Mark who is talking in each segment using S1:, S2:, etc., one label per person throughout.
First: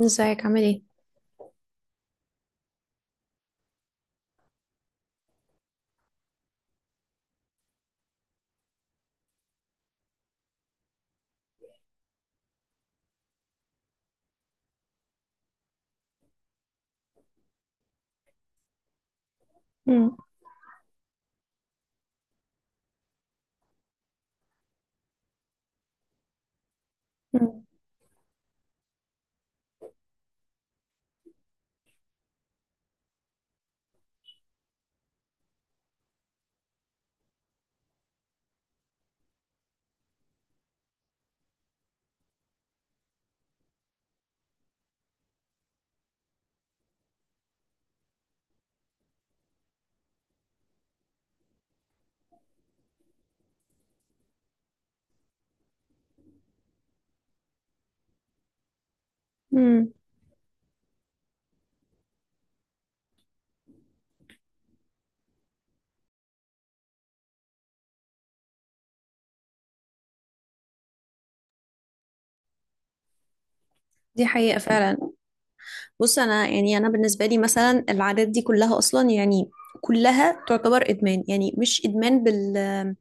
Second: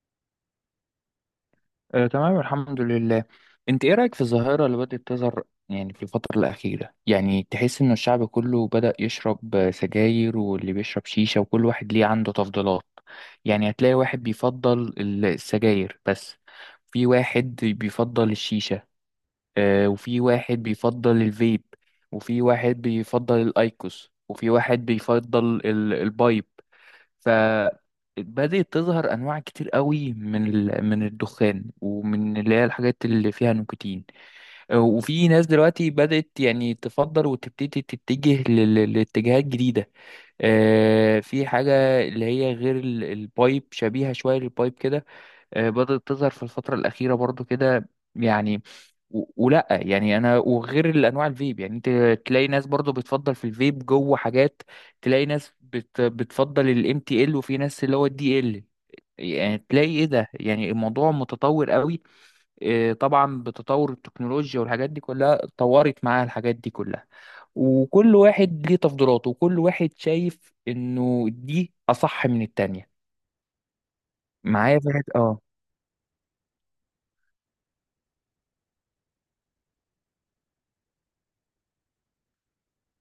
S1: ازيك عامل ايه؟
S2: تمام الحمد لله. انت ايه رأيك في الظاهرة اللي بدأت تظهر؟ يعني في الفترة الأخيرة يعني تحس ان الشعب كله بدأ يشرب سجاير، واللي بيشرب شيشة، وكل واحد ليه عنده تفضيلات. يعني هتلاقي واحد بيفضل السجاير بس، في واحد بيفضل الشيشة،
S1: مم.
S2: وفي واحد بيفضل الفيب، وفي واحد بيفضل الأيكوس، وفي واحد بيفضل البايب.
S1: مم.
S2: فبدأت تظهر أنواع كتير قوي من من الدخان ومن اللي هي الحاجات اللي فيها نيكوتين. وفي ناس دلوقتي بدأت يعني تفضل وتبتدي تتجه لاتجاهات جديدة. في حاجة اللي هي غير البايب، شبيهة شوية للبايب كده. بدأت تظهر في الفترة الأخيرة برضو كده يعني. ولا يعني انا وغير الانواع الفيب يعني انت تلاقي ناس برضو بتفضل في الفيب جوه حاجات. تلاقي ناس بتفضل الام تي ال، وفي ناس اللي هو الدي ال. يعني تلاقي
S1: مم.
S2: ايه ده؟ يعني الموضوع متطور قوي. إيه طبعا بتطور التكنولوجيا والحاجات دي كلها اتطورت معاها الحاجات دي كلها. وكل واحد ليه تفضيلاته وكل واحد شايف انه دي اصح من التانية.
S1: دي حقيقة
S2: معايا فهد،
S1: فعلا.
S2: اه.
S1: بص، انا انا بالنسبه لي مثلا العادات دي كلها اصلا كلها تعتبر ادمان. يعني مش ادمان بال-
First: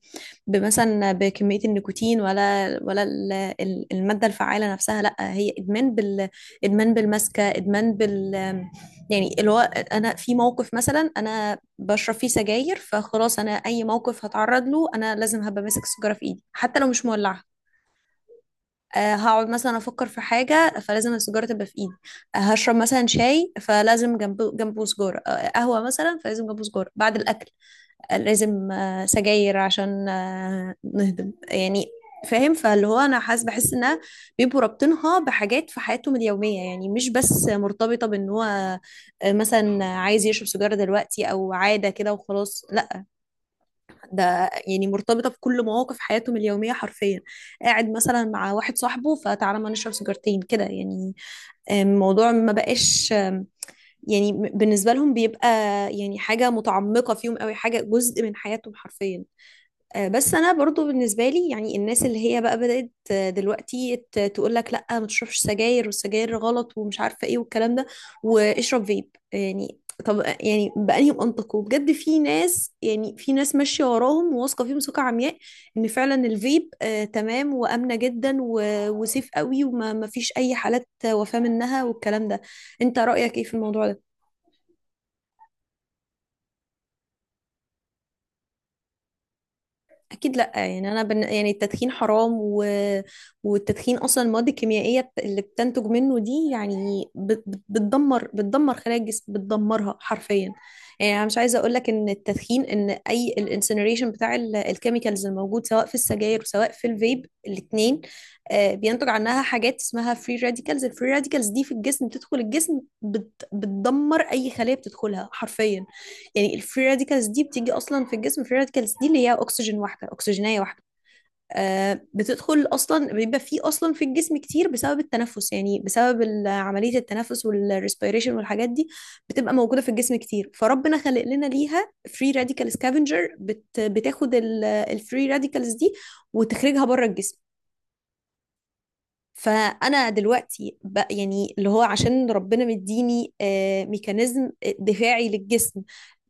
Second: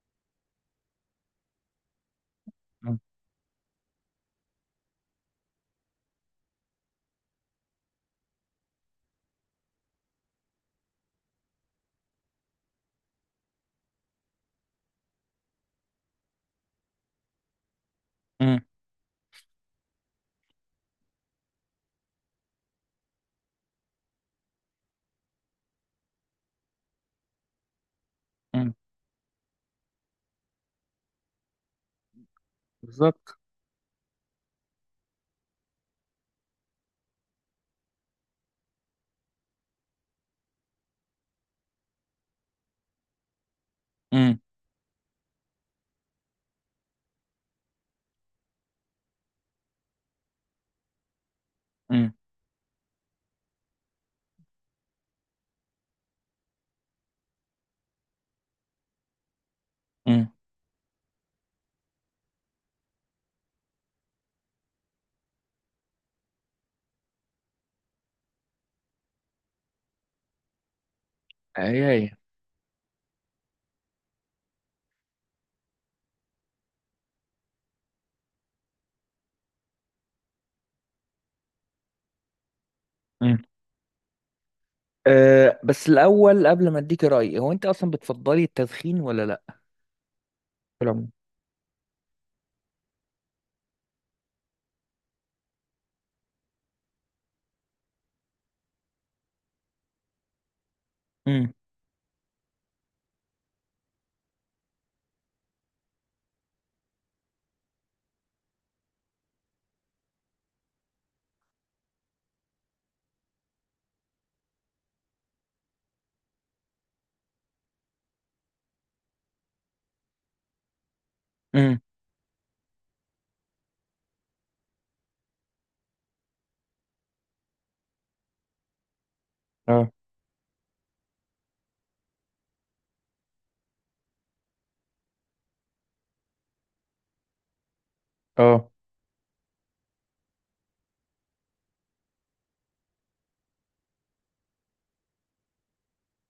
S1: بمثلا بكميه النيكوتين ولا الماده الفعاله نفسها، لا هي ادمان بال- ادمان بالمسكه، ادمان بال- يعني اللي هو انا في موقف مثلا انا بشرب فيه سجاير، فخلاص انا اي موقف هتعرض له انا لازم هبقى ماسك السيجاره في ايدي حتى لو مش مولعه.
S2: مم.
S1: هقعد مثلا افكر في حاجه فلازم السيجاره تبقى في ايدي. هشرب مثلا شاي فلازم جنبه سجاره، قهوه مثلا فلازم جنبه سجاره بعد الاكل. آه، لازم
S2: مم.
S1: آه، سجاير عشان نهضم يعني. فاهم؟ فاللي هو انا
S2: بالظبط.
S1: حاسس، بحس انها بيبقوا رابطينها بحاجات في حياتهم اليوميه، يعني مش بس مرتبطه بان هو مثلا عايز يشرب سيجاره دلوقتي او عاده كده وخلاص.
S2: امم.
S1: ده يعني مرتبطة بكل مواقف حياتهم اليومية حرفيا. قاعد مثلا مع واحد صاحبه، فتعالى ما نشرب سيجارتين كده يعني.
S2: امم.
S1: الموضوع ما بقاش يعني بالنسبة لهم بيبقى يعني حاجة متعمقة فيهم قوي، حاجة جزء من حياتهم حرفيا. بس
S2: امم.
S1: انا برضو بالنسبه لي، يعني الناس اللي هي بقى بدات دلوقتي تقول لك لا ما تشربش سجاير، والسجاير غلط، ومش عارفه ايه، والكلام ده، واشرب فيب يعني. طب يعني بأنهي منطق؟
S2: هي
S1: وبجد
S2: هي.
S1: في ناس، يعني في ناس ماشيه وراهم وواثقه فيهم ثقه عمياء ان فعلا الفيب آه تمام وامنه جدا وسيف قوي، وما ما فيش اي حالات وفاه منها والكلام ده. انت رأيك ايه
S2: امم.
S1: في الموضوع ده؟
S2: بس الأول قبل ما أديك رأيي، هو أنت أصلا بتفضلي التدخين ولا لأ؟
S1: اكيد لا،
S2: في
S1: يعني انا
S2: العموم؟
S1: بن... يعني التدخين حرام و... والتدخين اصلا المواد الكيميائيه اللي بتنتج منه دي يعني بت... بت- بتدمر، خلايا الجسم، بتدمرها حرفيا. يعني انا مش
S2: امم.
S1: عايزه اقول لك ان التدخين، ان اي الانسنريشن بتاع الكيميكالز الموجود سواء في السجاير وسواء في الفيب الاثنين بينتج عنها حاجات اسمها فري راديكالز. الفري راديكالز دي في الجسم بتدخل الجسم بت... بتدمر اي خليه بتدخلها حرفيا. يعني الفري راديكالز دي بتيجي اصلا في الجسم، الفري راديكالز دي اللي هي اكسجين واحده، اكسجينيه واحده،
S2: امم.
S1: آه بتدخل اصلا، بيبقى في اصلا في الجسم كتير بسبب التنفس، يعني بسبب عمليه التنفس والريسبيريشن والحاجات دي. بتبقى موجوده في
S2: اه.
S1: الجسم كتير، فربنا خلق لنا ليها فري راديكال سكافنجر بتاخد الفري راديكالز دي وتخرجها بره الجسم.
S2: اه.
S1: فانا دلوقتي بقى يعني اللي هو عشان ربنا مديني ميكانيزم دفاعي للجسم،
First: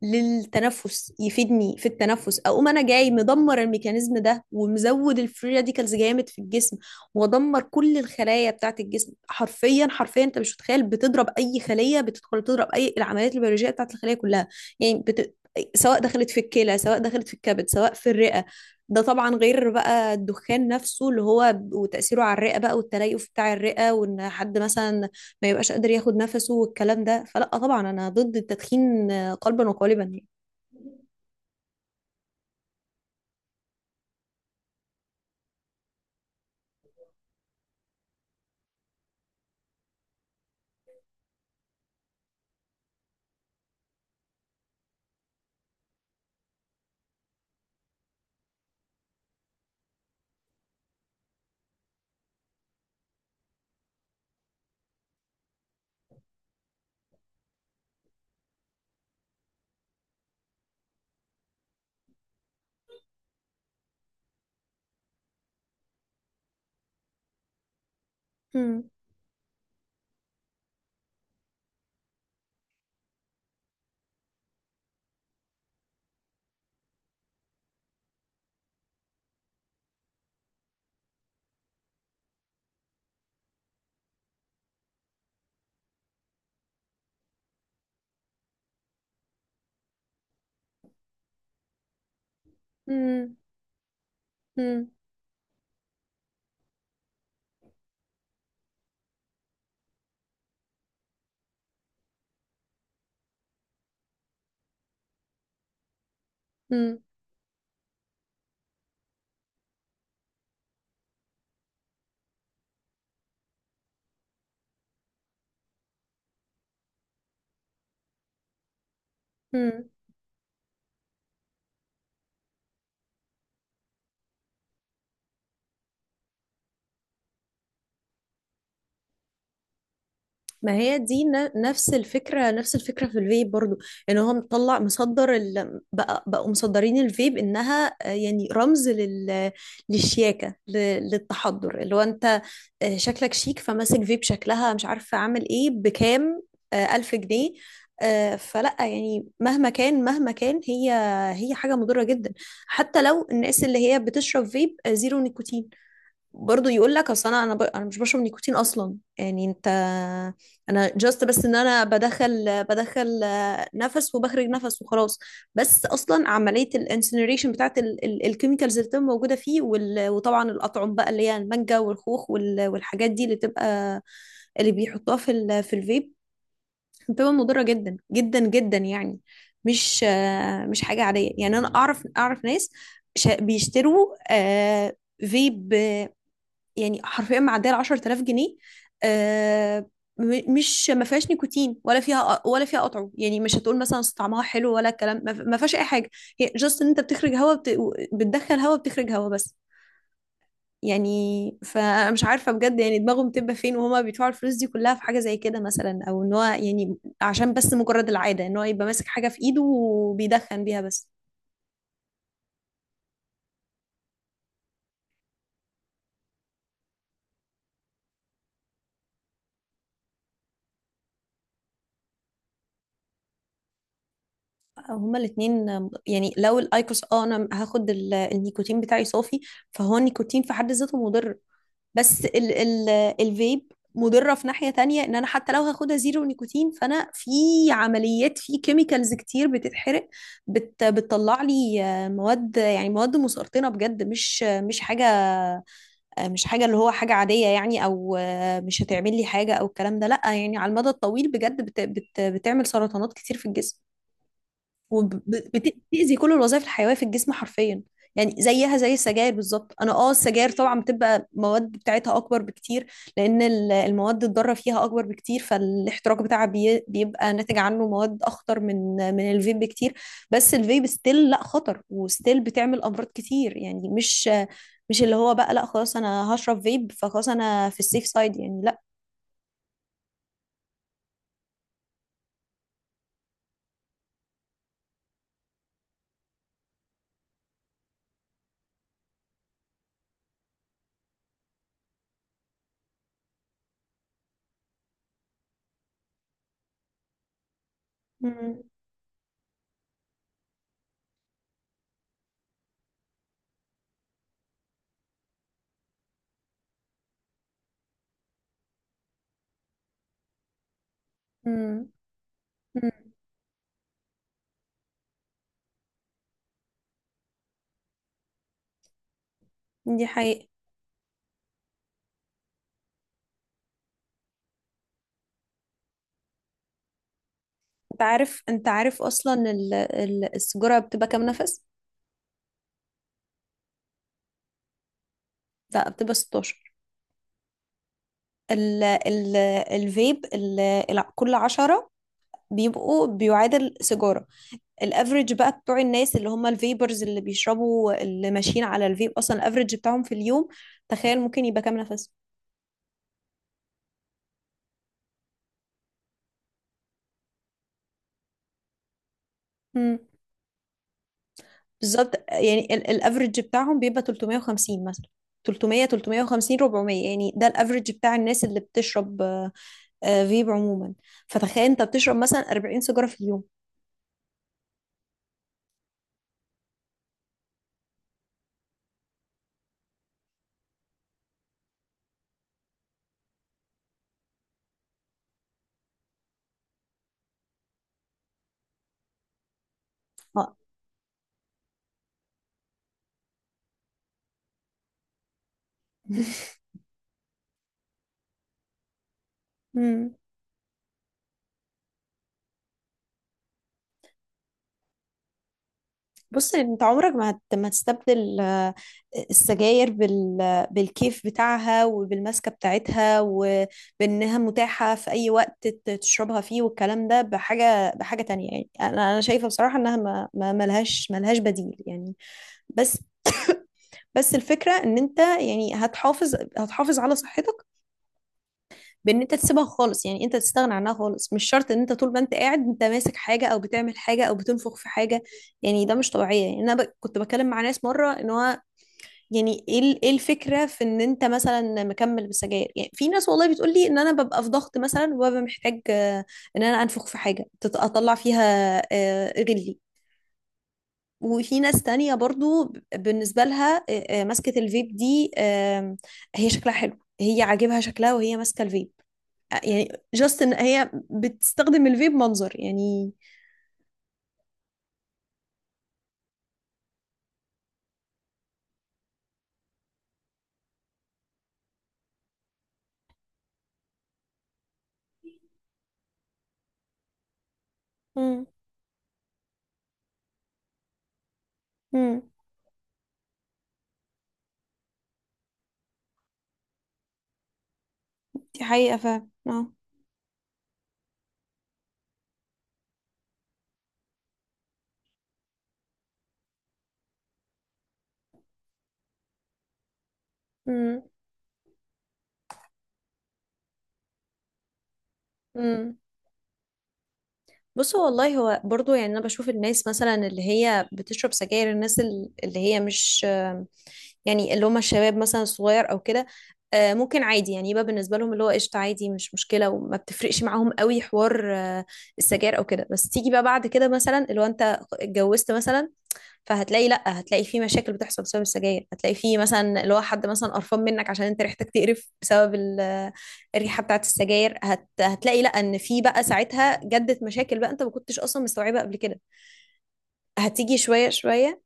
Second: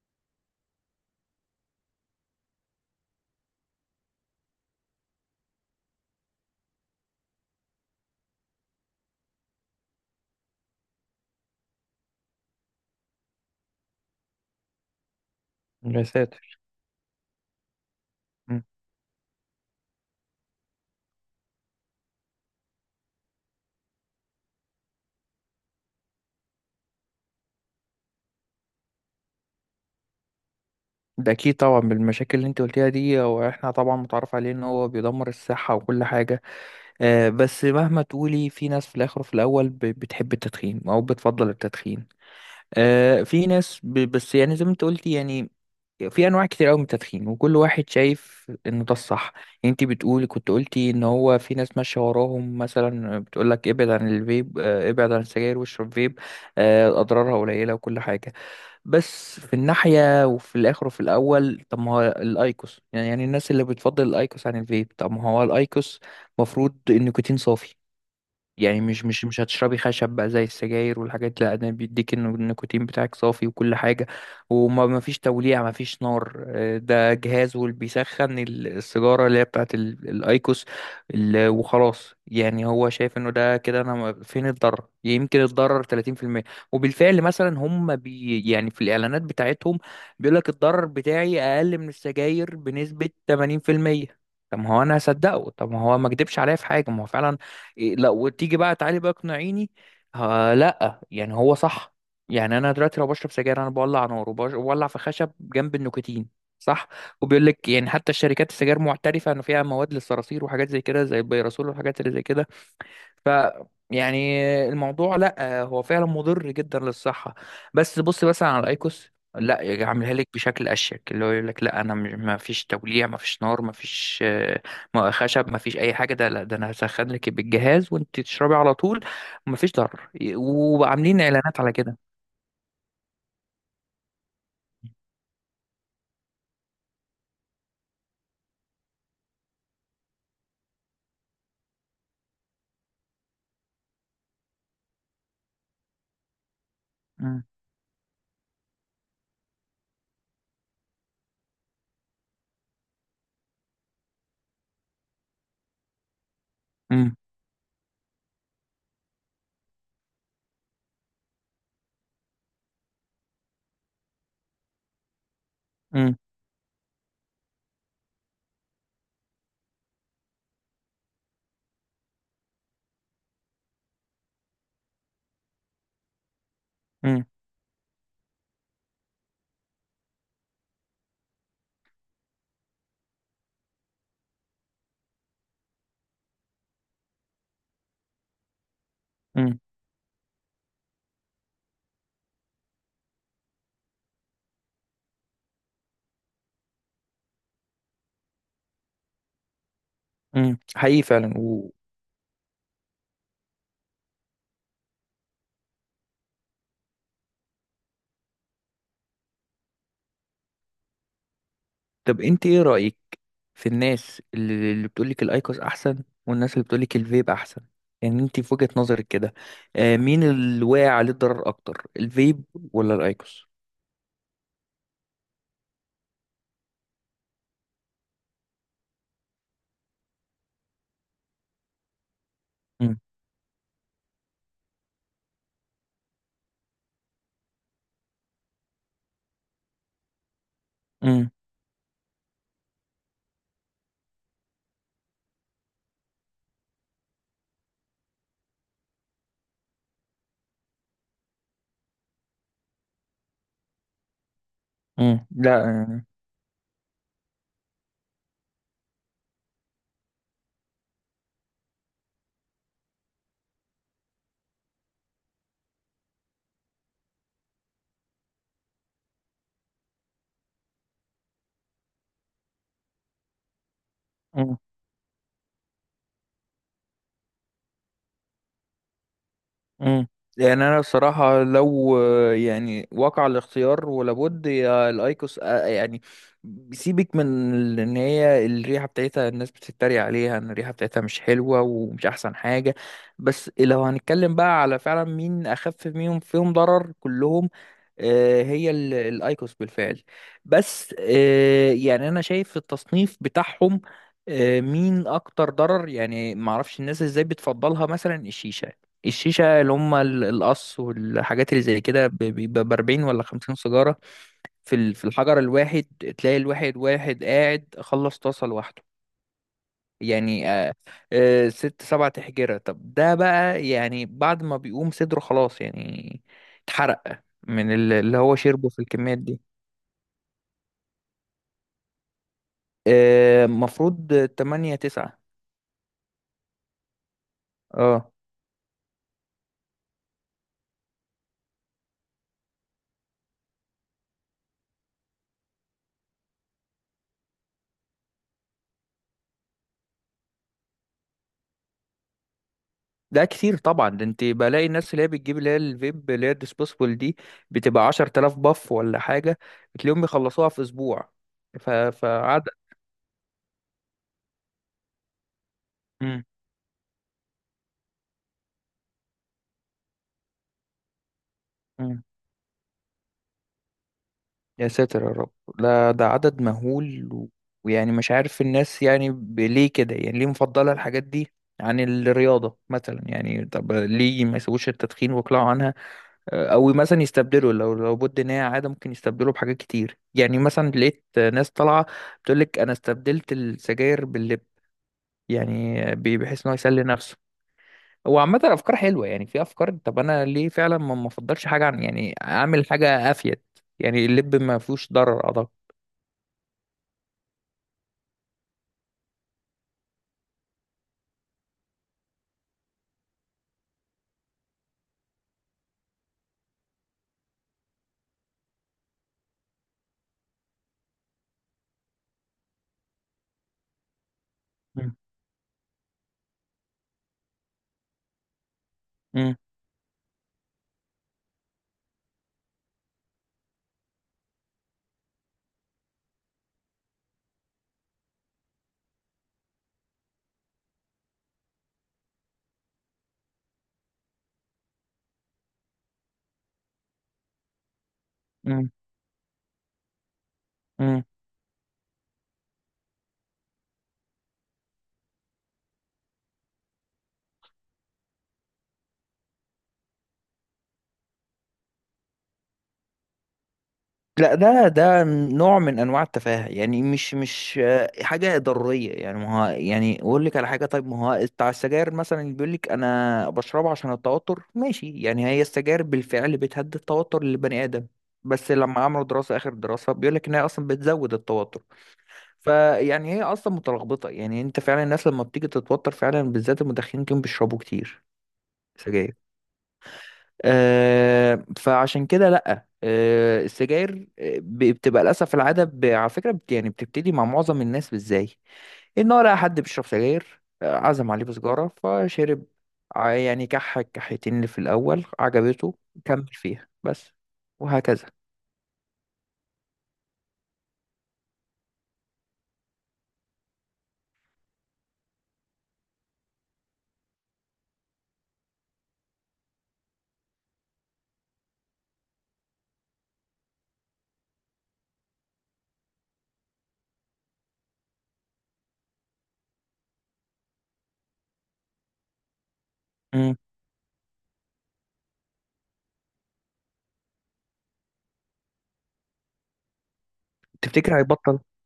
S1: للتنفس، يفيدني في التنفس، اقوم انا جاي مدمر الميكانيزم ده، ومزود الفري راديكالز جامد في الجسم، وادمر كل الخلايا بتاعت الجسم حرفيا. حرفيا انت مش متخيل، بتضرب اي خليه بتدخل، تضرب اي العمليات البيولوجيه بتاعت الخليه كلها، يعني بت... سواء
S2: يا
S1: دخلت في
S2: ساتر.
S1: الكلى، سواء دخلت في الكبد، سواء في الرئه.
S2: مم.
S1: ده طبعا غير بقى الدخان نفسه اللي هو وتأثيره على الرئة بقى، والتليف بتاع الرئة، وان حد مثلا ما يبقاش قادر ياخد نفسه والكلام ده. فلا طبعا انا ضد التدخين قلبا وقالبا يعني.
S2: ده أكيد طبعا بالمشاكل اللي أنت قلتيها دي، هو إحنا طبعا متعرف عليه إن هو بيدمر الصحة وكل حاجة. بس مهما تقولي، في ناس في الآخر وفي الأول بتحب التدخين أو بتفضل التدخين. في ناس بس يعني زي ما أنت قلتي يعني. في انواع كتير قوي من التدخين، وكل واحد شايف انه ده الصح. يعني انت بتقولي كنت قلتي ان هو في ناس ماشيه وراهم مثلا بتقول لك ابعد عن الفيب، ابعد عن السجاير واشرب فيب، اضرارها قليله وكل حاجه. بس في الناحيه وفي الاخر وفي الاول، طب ما هو الايكوس؟ يعني الناس اللي بتفضل الايكوس عن الفيب، طب ما هو الايكوس مفروض النيكوتين صافي. يعني
S1: مم.
S2: مش هتشربي خشب بقى زي السجاير والحاجات. لا، ده بيديك إنه النيكوتين بتاعك صافي وكل حاجة، وما ما فيش توليع، ما فيش نار. ده جهاز واللي بيسخن السيجارة اللي هي بتاعت الايكوس. وخلاص يعني هو شايف انه ده كده، انا فين الضرر؟ يمكن الضرر 30%. وبالفعل مثلا هم يعني في الاعلانات بتاعتهم بيقول لك الضرر بتاعي اقل من السجاير بنسبة
S1: مم.
S2: 80%. طب ما هو انا هصدقه، طب ما هو ما كدبش عليا في حاجه، ما هو فعلا إيه. لا، وتيجي بقى تعالي بقى اقنعيني. ها، لا يعني هو صح. يعني انا دلوقتي لو بشرب سجاير انا بولع نار وبولع في خشب جنب النيكوتين، صح.
S1: مم.
S2: وبيقول لك يعني حتى الشركات السجاير معترفه انه فيها مواد للصراصير وحاجات زي كده، زي البيرسول والحاجات اللي زي كده. ف يعني الموضوع لا هو فعلا مضر جدا للصحة. بس بص مثلا على الايكوس، لا يجي
S1: مم.
S2: عاملها لك بشكل اشيك، اللي هو يقول لك لا انا مش ما فيش توليع، ما فيش نار، ما فيش خشب، ما فيش اي حاجه. ده لا، ده انا هسخن لك بالجهاز وانت تشربي على طول، وما فيش ضرر،
S1: ما هي
S2: وعاملين
S1: دي
S2: اعلانات على
S1: نفس
S2: كده.
S1: الفكرة، نفس الفكرة في الفيب برضو، ان هو مطلع مصدر ال... بقى بقوا مصدرين الفيب انها يعني رمز لل... للشياكة ل... للتحضر، اللي هو انت شكلك شيك فماسك فيب، شكلها مش عارفة عامل ايه بكام؟ ألف
S2: امم.
S1: جنيه. فلا يعني مهما كان هي، هي حاجة مضرة جدا. حتى لو الناس اللي هي بتشرب فيب زيرو نيكوتين، برضو يقول لك اصل انا ب... انا مش بشرب نيكوتين اصلا يعني. انت انا جاست بس ان بدخل، بدخل نفس وبخرج نفس وخلاص. بس
S2: امم.
S1: اصلا عمليه الانسنريشن بتاعت ال... ال... الكيميكالز اللي بتبقى موجوده فيه، وال... وطبعا الاطعم بقى اللي هي المانجا والخوخ وال... والحاجات دي اللي تبقى اللي بيحطوها في ال... في الفيب
S2: امم.
S1: بتبقى مضره جدا جدا جدا يعني. مش مش حاجه عاديه، يعني انا اعرف، اعرف ناس بيشتروا فيب يعني حرفيا معديه ال 10000 جنيه. آه، مش ما فيهاش نيكوتين ولا فيها، ولا فيها قطعه، يعني مش هتقول مثلا أصل طعمها حلو ولا الكلام، ما فيهاش اي حاجه. هي جاست ان انت بتخرج هواء بت... بتدخل هواء بتخرج هواء بس
S2: امم، حقيقي
S1: يعني.
S2: فعلا.
S1: فانا مش عارفه بجد، يعني دماغهم بتبقى فين وهما بيدفعوا الفلوس دي كلها في حاجه زي كده مثلا؟ او ان هو يعني عشان بس مجرد العاده ان هو يبقى ماسك حاجه في ايده وبيدخن بيها بس.
S2: طب انت ايه رأيك في الناس اللي بتقولك الايكوس احسن، والناس اللي بتقولك الفيب احسن؟ يعني انت في وجهة نظرك كده، مين اللي واقع عليه الضرر اكتر، الفيب ولا الايكوس؟
S1: هما الاثنين، يعني لو الايكوس اه انا هاخد النيكوتين بتاعي صافي، فهو النيكوتين في حد ذاته مضر. بس ال الفيب مضرة في ناحية تانية، ان انا حتى لو هاخدها زيرو نيكوتين فانا في عمليات في كيميكالز كتير بتتحرق،
S2: امم.
S1: بتطلع لي مواد، يعني مواد مسرطنة بجد، مش مش حاجة مش حاجة اللي هو حاجة عادية يعني، او مش هتعمل لي حاجة او الكلام ده، لا يعني على المدى الطويل بجد بت بت بتعمل سرطانات كتير في الجسم
S2: امم. لا.
S1: وبتأذي كل الوظائف الحيوية في الجسم حرفيا. يعني زيها زي السجاير بالظبط. انا اه السجاير طبعا بتبقى مواد بتاعتها اكبر بكتير، لان المواد الضاره فيها اكبر بكتير، فالاحتراق بتاعها بيبقى ناتج عنه مواد اخطر من من الفيب بكتير. بس الفيب ستيل لا خطر وستيل بتعمل امراض كتير، يعني مش مش اللي هو بقى لا خلاص انا هشرب فيب فخلاص انا في السيف سايد يعني. لا
S2: مم. يعني انا الصراحه لو يعني وقع الاختيار، ولابد يا الايكوس يعني سيبك من ان هي الريحه بتاعتها الناس بتتريق عليها، ان الريحه بتاعتها مش حلوه ومش احسن حاجه. بس لو هنتكلم بقى على فعلا مين اخف منهم، فيهم ضرر كلهم،
S1: امم،
S2: هي الايكوس بالفعل. بس يعني انا شايف التصنيف بتاعهم، مين اكتر ضرر. يعني ما اعرفش الناس ازاي بتفضلها، مثلا الشيشه. الشيشه اللي هم القص والحاجات اللي زي
S1: امم
S2: كده بيبقى ب 40 ولا 50 سيجاره في في الحجر الواحد. تلاقي واحد قاعد خلص طاسه لوحده،
S1: دي حقيقة.
S2: يعني آه. ست سبع تحجرة. طب ده بقى يعني بعد ما بيقوم صدره خلاص يعني اتحرق من
S1: انت
S2: اللي هو
S1: عارف، انت
S2: شربه في
S1: عارف
S2: الكميات دي.
S1: اصلا السيجاره بتبقى كام نفس؟
S2: مفروض تمانية تسعة.
S1: لا بتبقى 16.
S2: اه،
S1: ال ال الفيب كل 10 بيبقوا بيعادل سيجاره. الافريج بقى بتوع الناس اللي هم الفيبرز اللي بيشربوا اللي ماشيين على الفيب اصلا، الافريج بتاعهم في اليوم تخيل ممكن يبقى كام نفس؟
S2: ده كتير طبعا. ده انت بلاقي الناس اللي هي بتجيب اللي هي الفيب اللي هي الديسبوسبل دي بتبقى 10,000 باف ولا حاجة،
S1: امم
S2: بتلاقيهم بيخلصوها في أسبوع. ف...
S1: بالظبط يعني الافريج بتاعهم بيبقى 350 مثلا، 300،
S2: فعدد.
S1: 350، 400، يعني ده الافريج بتاع الناس اللي بتشرب فيب عموما. فتخيل انت بتشرب مثلا 40 سيجاره في اليوم.
S2: يا ساتر يا رب، لا ده عدد مهول ويعني مش عارف الناس يعني ليه كده، يعني ليه مفضلة الحاجات دي عن الرياضة مثلا؟ يعني طب ليه ما يسووش التدخين ويقلعوا عنها؟ أو مثلا يستبدلوا، لو بد إن هي عادة ممكن يستبدلوا بحاجات كتير. يعني
S1: آه.
S2: مثلا لقيت ناس طالعة بتقولك أنا استبدلت السجاير باللب، يعني بحيث إن هو يسلي نفسه. هو عامة أفكار حلوة، يعني في أفكار. طب
S1: مم.
S2: أنا ليه فعلا ما أفضلش حاجة عن يعني أعمل حاجة أفيد؟ يعني اللب ما فيهوش ضرر أعتقد.
S1: بص انت عمرك ما هت... ما هتستبدل السجاير بال... بالكيف بتاعها وبالماسكه بتاعتها وبانها متاحه في اي وقت تشربها فيه والكلام ده بحاجه، بحاجه تانية. يعني انا شايفه بصراحه انها ما ملهاش، ملهاش بديل يعني. بس بس الفكره ان انت يعني هتحافظ على صحتك بان انت
S2: مم.
S1: تسيبها خالص، يعني انت تستغنى عنها خالص، مش شرط ان انت طول ما انت قاعد انت ماسك حاجه او بتعمل حاجه او بتنفخ في حاجه. يعني ده مش طبيعي. يعني انا ب... كنت بتكلم مع ناس مره ان هو يعني ايه إيه الفكره في ان انت مثلا مكمل بالسجاير؟ يعني في ناس والله بتقول لي ان انا ببقى في ضغط مثلا، وببقى محتاج ان انا انفخ في حاجه اطلع فيها
S2: مم.
S1: غلي.
S2: مم.
S1: وفي ناس تانية برضو بالنسبة لها مسكة الفيب دي آم، هي شكلها حلو، هي عاجبها شكلها وهي ماسكة الفيب. يعني جاست ان هي بتستخدم الفيب منظر يعني.
S2: لا، ده نوع من انواع التفاهه. يعني مش حاجه ضروريه. يعني ما هو يعني اقول لك على حاجه، طيب ما هو بتاع السجاير مثلا اللي بيقول لك انا بشربها عشان التوتر، ماشي يعني. هي السجاير بالفعل بتهدي التوتر للبني ادم،
S1: مم.
S2: بس لما عملوا دراسه اخر دراسه بيقول لك ان هي اصلا بتزود التوتر.
S1: مم.
S2: فيعني هي اصلا متلخبطه. يعني انت فعلا الناس لما بتيجي تتوتر فعلا، بالذات المدخنين، كانوا بيشربوا كتير
S1: دي حقيقة
S2: سجاير.
S1: فعلا اه.
S2: فعشان كده لأ. السجاير بتبقى للأسف العادة. على فكرة يعني بتبتدي مع معظم الناس إزاي؟ إن هو لقى حد بيشرب سجاير،
S1: امم،
S2: عزم عليه بسجارة فشرب، يعني كحيتين اللي في الأول عجبته،
S1: امم
S2: كمل فيها بس،
S1: بصوا
S2: وهكذا.
S1: والله، هو برضو يعني انا بشوف الناس مثلا اللي هي بتشرب سجاير، الناس اللي هي مش آم، يعني اللي هم الشباب مثلا الصغير او كده، ممكن عادي يعني يبقى بالنسبه لهم اللي هو قشطه، عادي مش مشكله وما بتفرقش معاهم قوي حوار السجاير او كده. بس تيجي بقى بعد كده مثلا اللي هو انت اتجوزت مثلا، فهتلاقي لا، هتلاقي في مشاكل بتحصل بسبب السجاير، هتلاقي في مثلا اللي هو حد مثلا قرفان منك عشان انت ريحتك تقرف بسبب
S2: مم.
S1: الريحه بتاعت السجاير. هت... هتلاقي لا ان في بقى ساعتها جدت مشاكل بقى انت ما كنتش اصلا مستوعبه قبل كده، هتيجي
S2: تفتكر
S1: شويه
S2: هيبطل؟
S1: شويه.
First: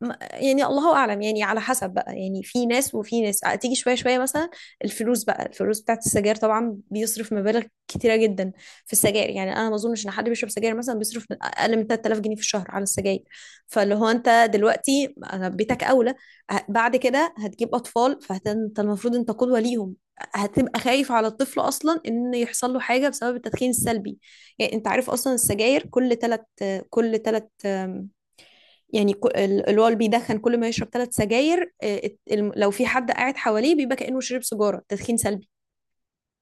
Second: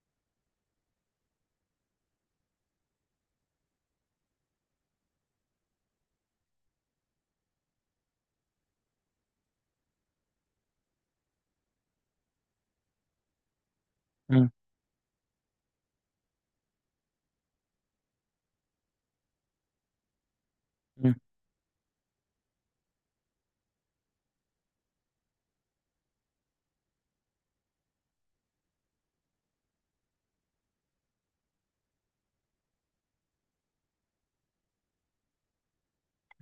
S1: يعني الله اعلم، يعني على حسب بقى، يعني في ناس وفي ناس تيجي شويه شويه مثلا. الفلوس بقى، الفلوس بتاعت السجاير طبعا، بيصرف مبالغ كتيره جدا في السجاير، يعني انا ما اظنش ان حد بيشرب سجاير مثلا بيصرف من اقل من 3000 جنيه في الشهر على السجاير. فاللي هو انت
S2: مم.
S1: دلوقتي بيتك اولى، بعد كده هتجيب اطفال فانت المفروض انت قدوه ليهم، هتبقى خايف
S2: مم.
S1: على الطفل اصلا ان يحصل له حاجه بسبب التدخين السلبي. يعني انت عارف اصلا السجاير، كل ثلاث يعني الوال بيدخن كل ما يشرب ثلاث سجاير لو في حد قاعد حواليه بيبقى كأنه شرب سيجارة، تدخين سلبي.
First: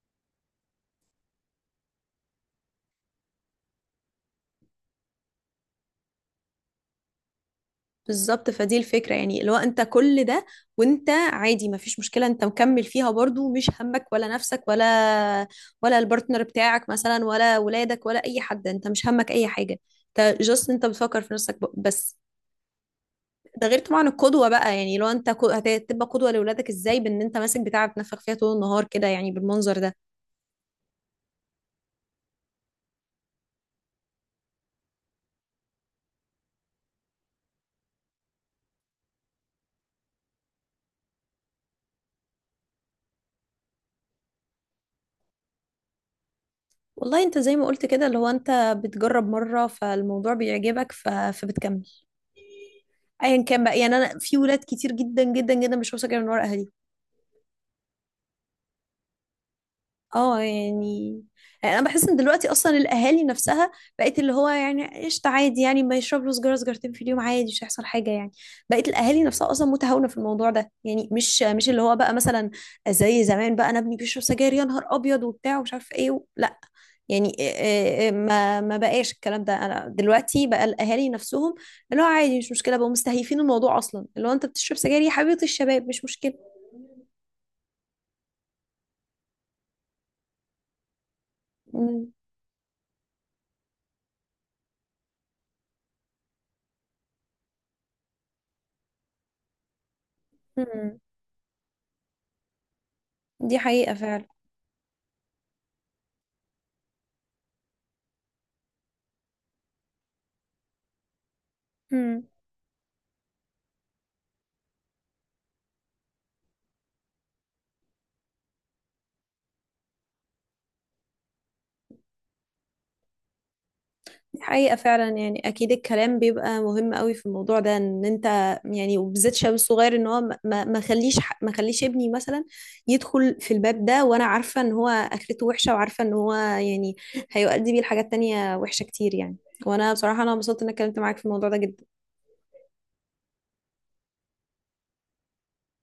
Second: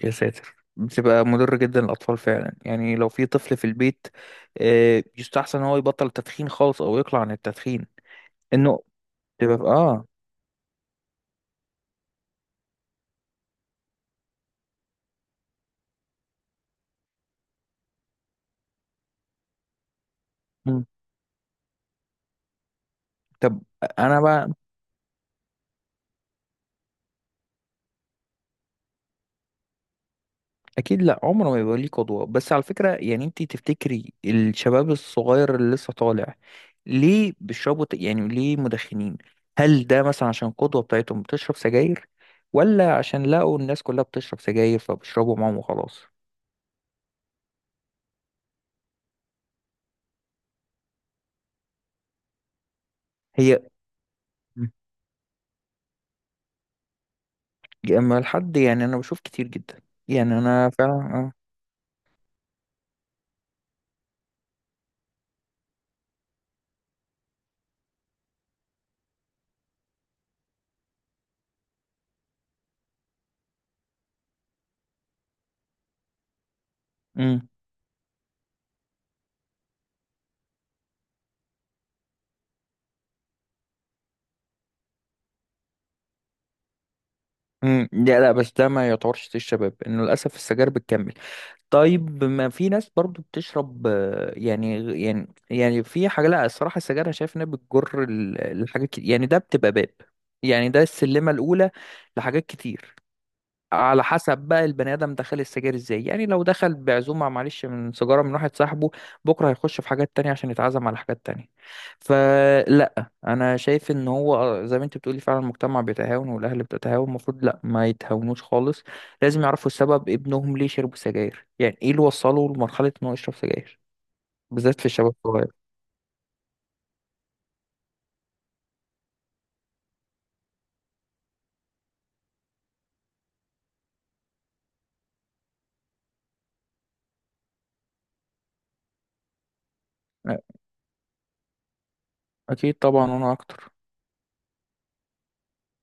S2: يا ساتر، بتبقى مضر جدا للأطفال فعلا. يعني لو في طفل في البيت يستحسن إن هو يبطل التدخين خالص أو يقلع عن التدخين.
S1: بالظبط، فدي
S2: إنه
S1: الفكرة يعني اللي هو
S2: تبقى
S1: انت
S2: اه.
S1: كل ده، وانت عادي ما فيش مشكلة، انت مكمل فيها برضو، مش همك ولا نفسك ولا، ولا البارتنر بتاعك مثلا، ولا ولادك، ولا اي حد، انت مش همك اي حاجة، انت جاست
S2: مم.
S1: انت بتفكر في نفسك بس.
S2: طب
S1: ده غير طبعا
S2: انا
S1: القدوة
S2: بقى،
S1: بقى، يعني لو انت هتبقى قدوة لأولادك ازاي بان انت ماسك بتاع بتنفخ فيها طول النهار كده يعني بالمنظر ده؟
S2: اكيد لا، عمره ما يبقى ليه قدوه. بس على فكره يعني انت تفتكري الشباب الصغير اللي لسه طالع، ليه بيشربوا يعني ليه مدخنين؟ هل ده مثلا عشان القدوه بتاعتهم بتشرب سجاير، ولا عشان لقوا الناس كلها بتشرب سجاير فبيشربوا معاهم وخلاص؟
S1: والله انت زي ما قلت كده اللي هو انت بتجرب مرة فالموضوع بيعجبك ف... فبتكمل، ايا
S2: هي.
S1: كان بقى. يعني انا في ولاد
S2: مم.
S1: كتير جدا جدا جدا مش واثقة من ورا اهاليها.
S2: اما الحد، يعني انا بشوف كتير جدا، يعني
S1: اه
S2: انا
S1: يعني،
S2: فعلا.
S1: يعني انا بحس ان دلوقتي اصلا الاهالي نفسها بقت اللي هو يعني قشطه، عادي يعني ما يشرب له سجاره سجارتين في اليوم عادي مش هيحصل حاجه يعني. بقت الاهالي نفسها اصلا متهاونه في الموضوع ده، يعني مش مش اللي هو بقى مثلا زي زمان بقى انا ابني بيشرب سجاير يا نهار ابيض وبتاع ومش عارف ايه و... لا يعني إيه-
S2: اه.
S1: إيه- إيه، ما ما بقاش الكلام ده. انا دلوقتي بقى الاهالي نفسهم اللي هو عادي مش مشكله، بقوا مستهيفين الموضوع اصلا، اللي هو انت بتشرب سجاير يا حبيبه الشباب مش مشكله.
S2: امم. لا لا، بس ده ما يعتبرش تيل الشباب انه للاسف السجاير بتكمل.
S1: مم.
S2: طيب ما في ناس برضو بتشرب يعني في حاجه. لا، الصراحه السجاير انا شايف انها بتجر لحاجات كتير، يعني ده بتبقى باب، يعني ده
S1: مم.
S2: السلمه الاولى لحاجات كتير.
S1: دي حقيقه
S2: على
S1: فعلا.
S2: حسب بقى البني ادم دخل السجاير ازاي. يعني لو دخل بعزومه معلش من سيجاره من واحد صاحبه، بكره هيخش في حاجات تانية عشان يتعزم على حاجات تانية.
S1: مم.
S2: فلا، انا شايف ان هو زي ما انت بتقولي فعلا المجتمع بيتهاون والاهل بتتهاون، المفروض لا ما يتهاونوش خالص. لازم يعرفوا السبب، ابنهم ليه شرب سجاير، يعني ايه اللي وصله لمرحله انه يشرب سجاير،
S1: دي حقيقة
S2: بالذات في
S1: فعلا،
S2: الشباب
S1: يعني
S2: الصغير.
S1: أكيد الكلام بيبقى مهم قوي في الموضوع ده إن أنت يعني وبالذات شاب صغير إن هو ما خليش ما خليش ابني مثلا يدخل في الباب ده، وأنا عارفة إن هو آخرته وحشة وعارفة إن هو يعني هيؤدي بيه لحاجات تانية وحشة كتير يعني. وأنا بصراحة انبسطت إن أنا اتكلمت معاك في الموضوع ده جدا.
S2: أكيد طبعا، وأنا أكتر.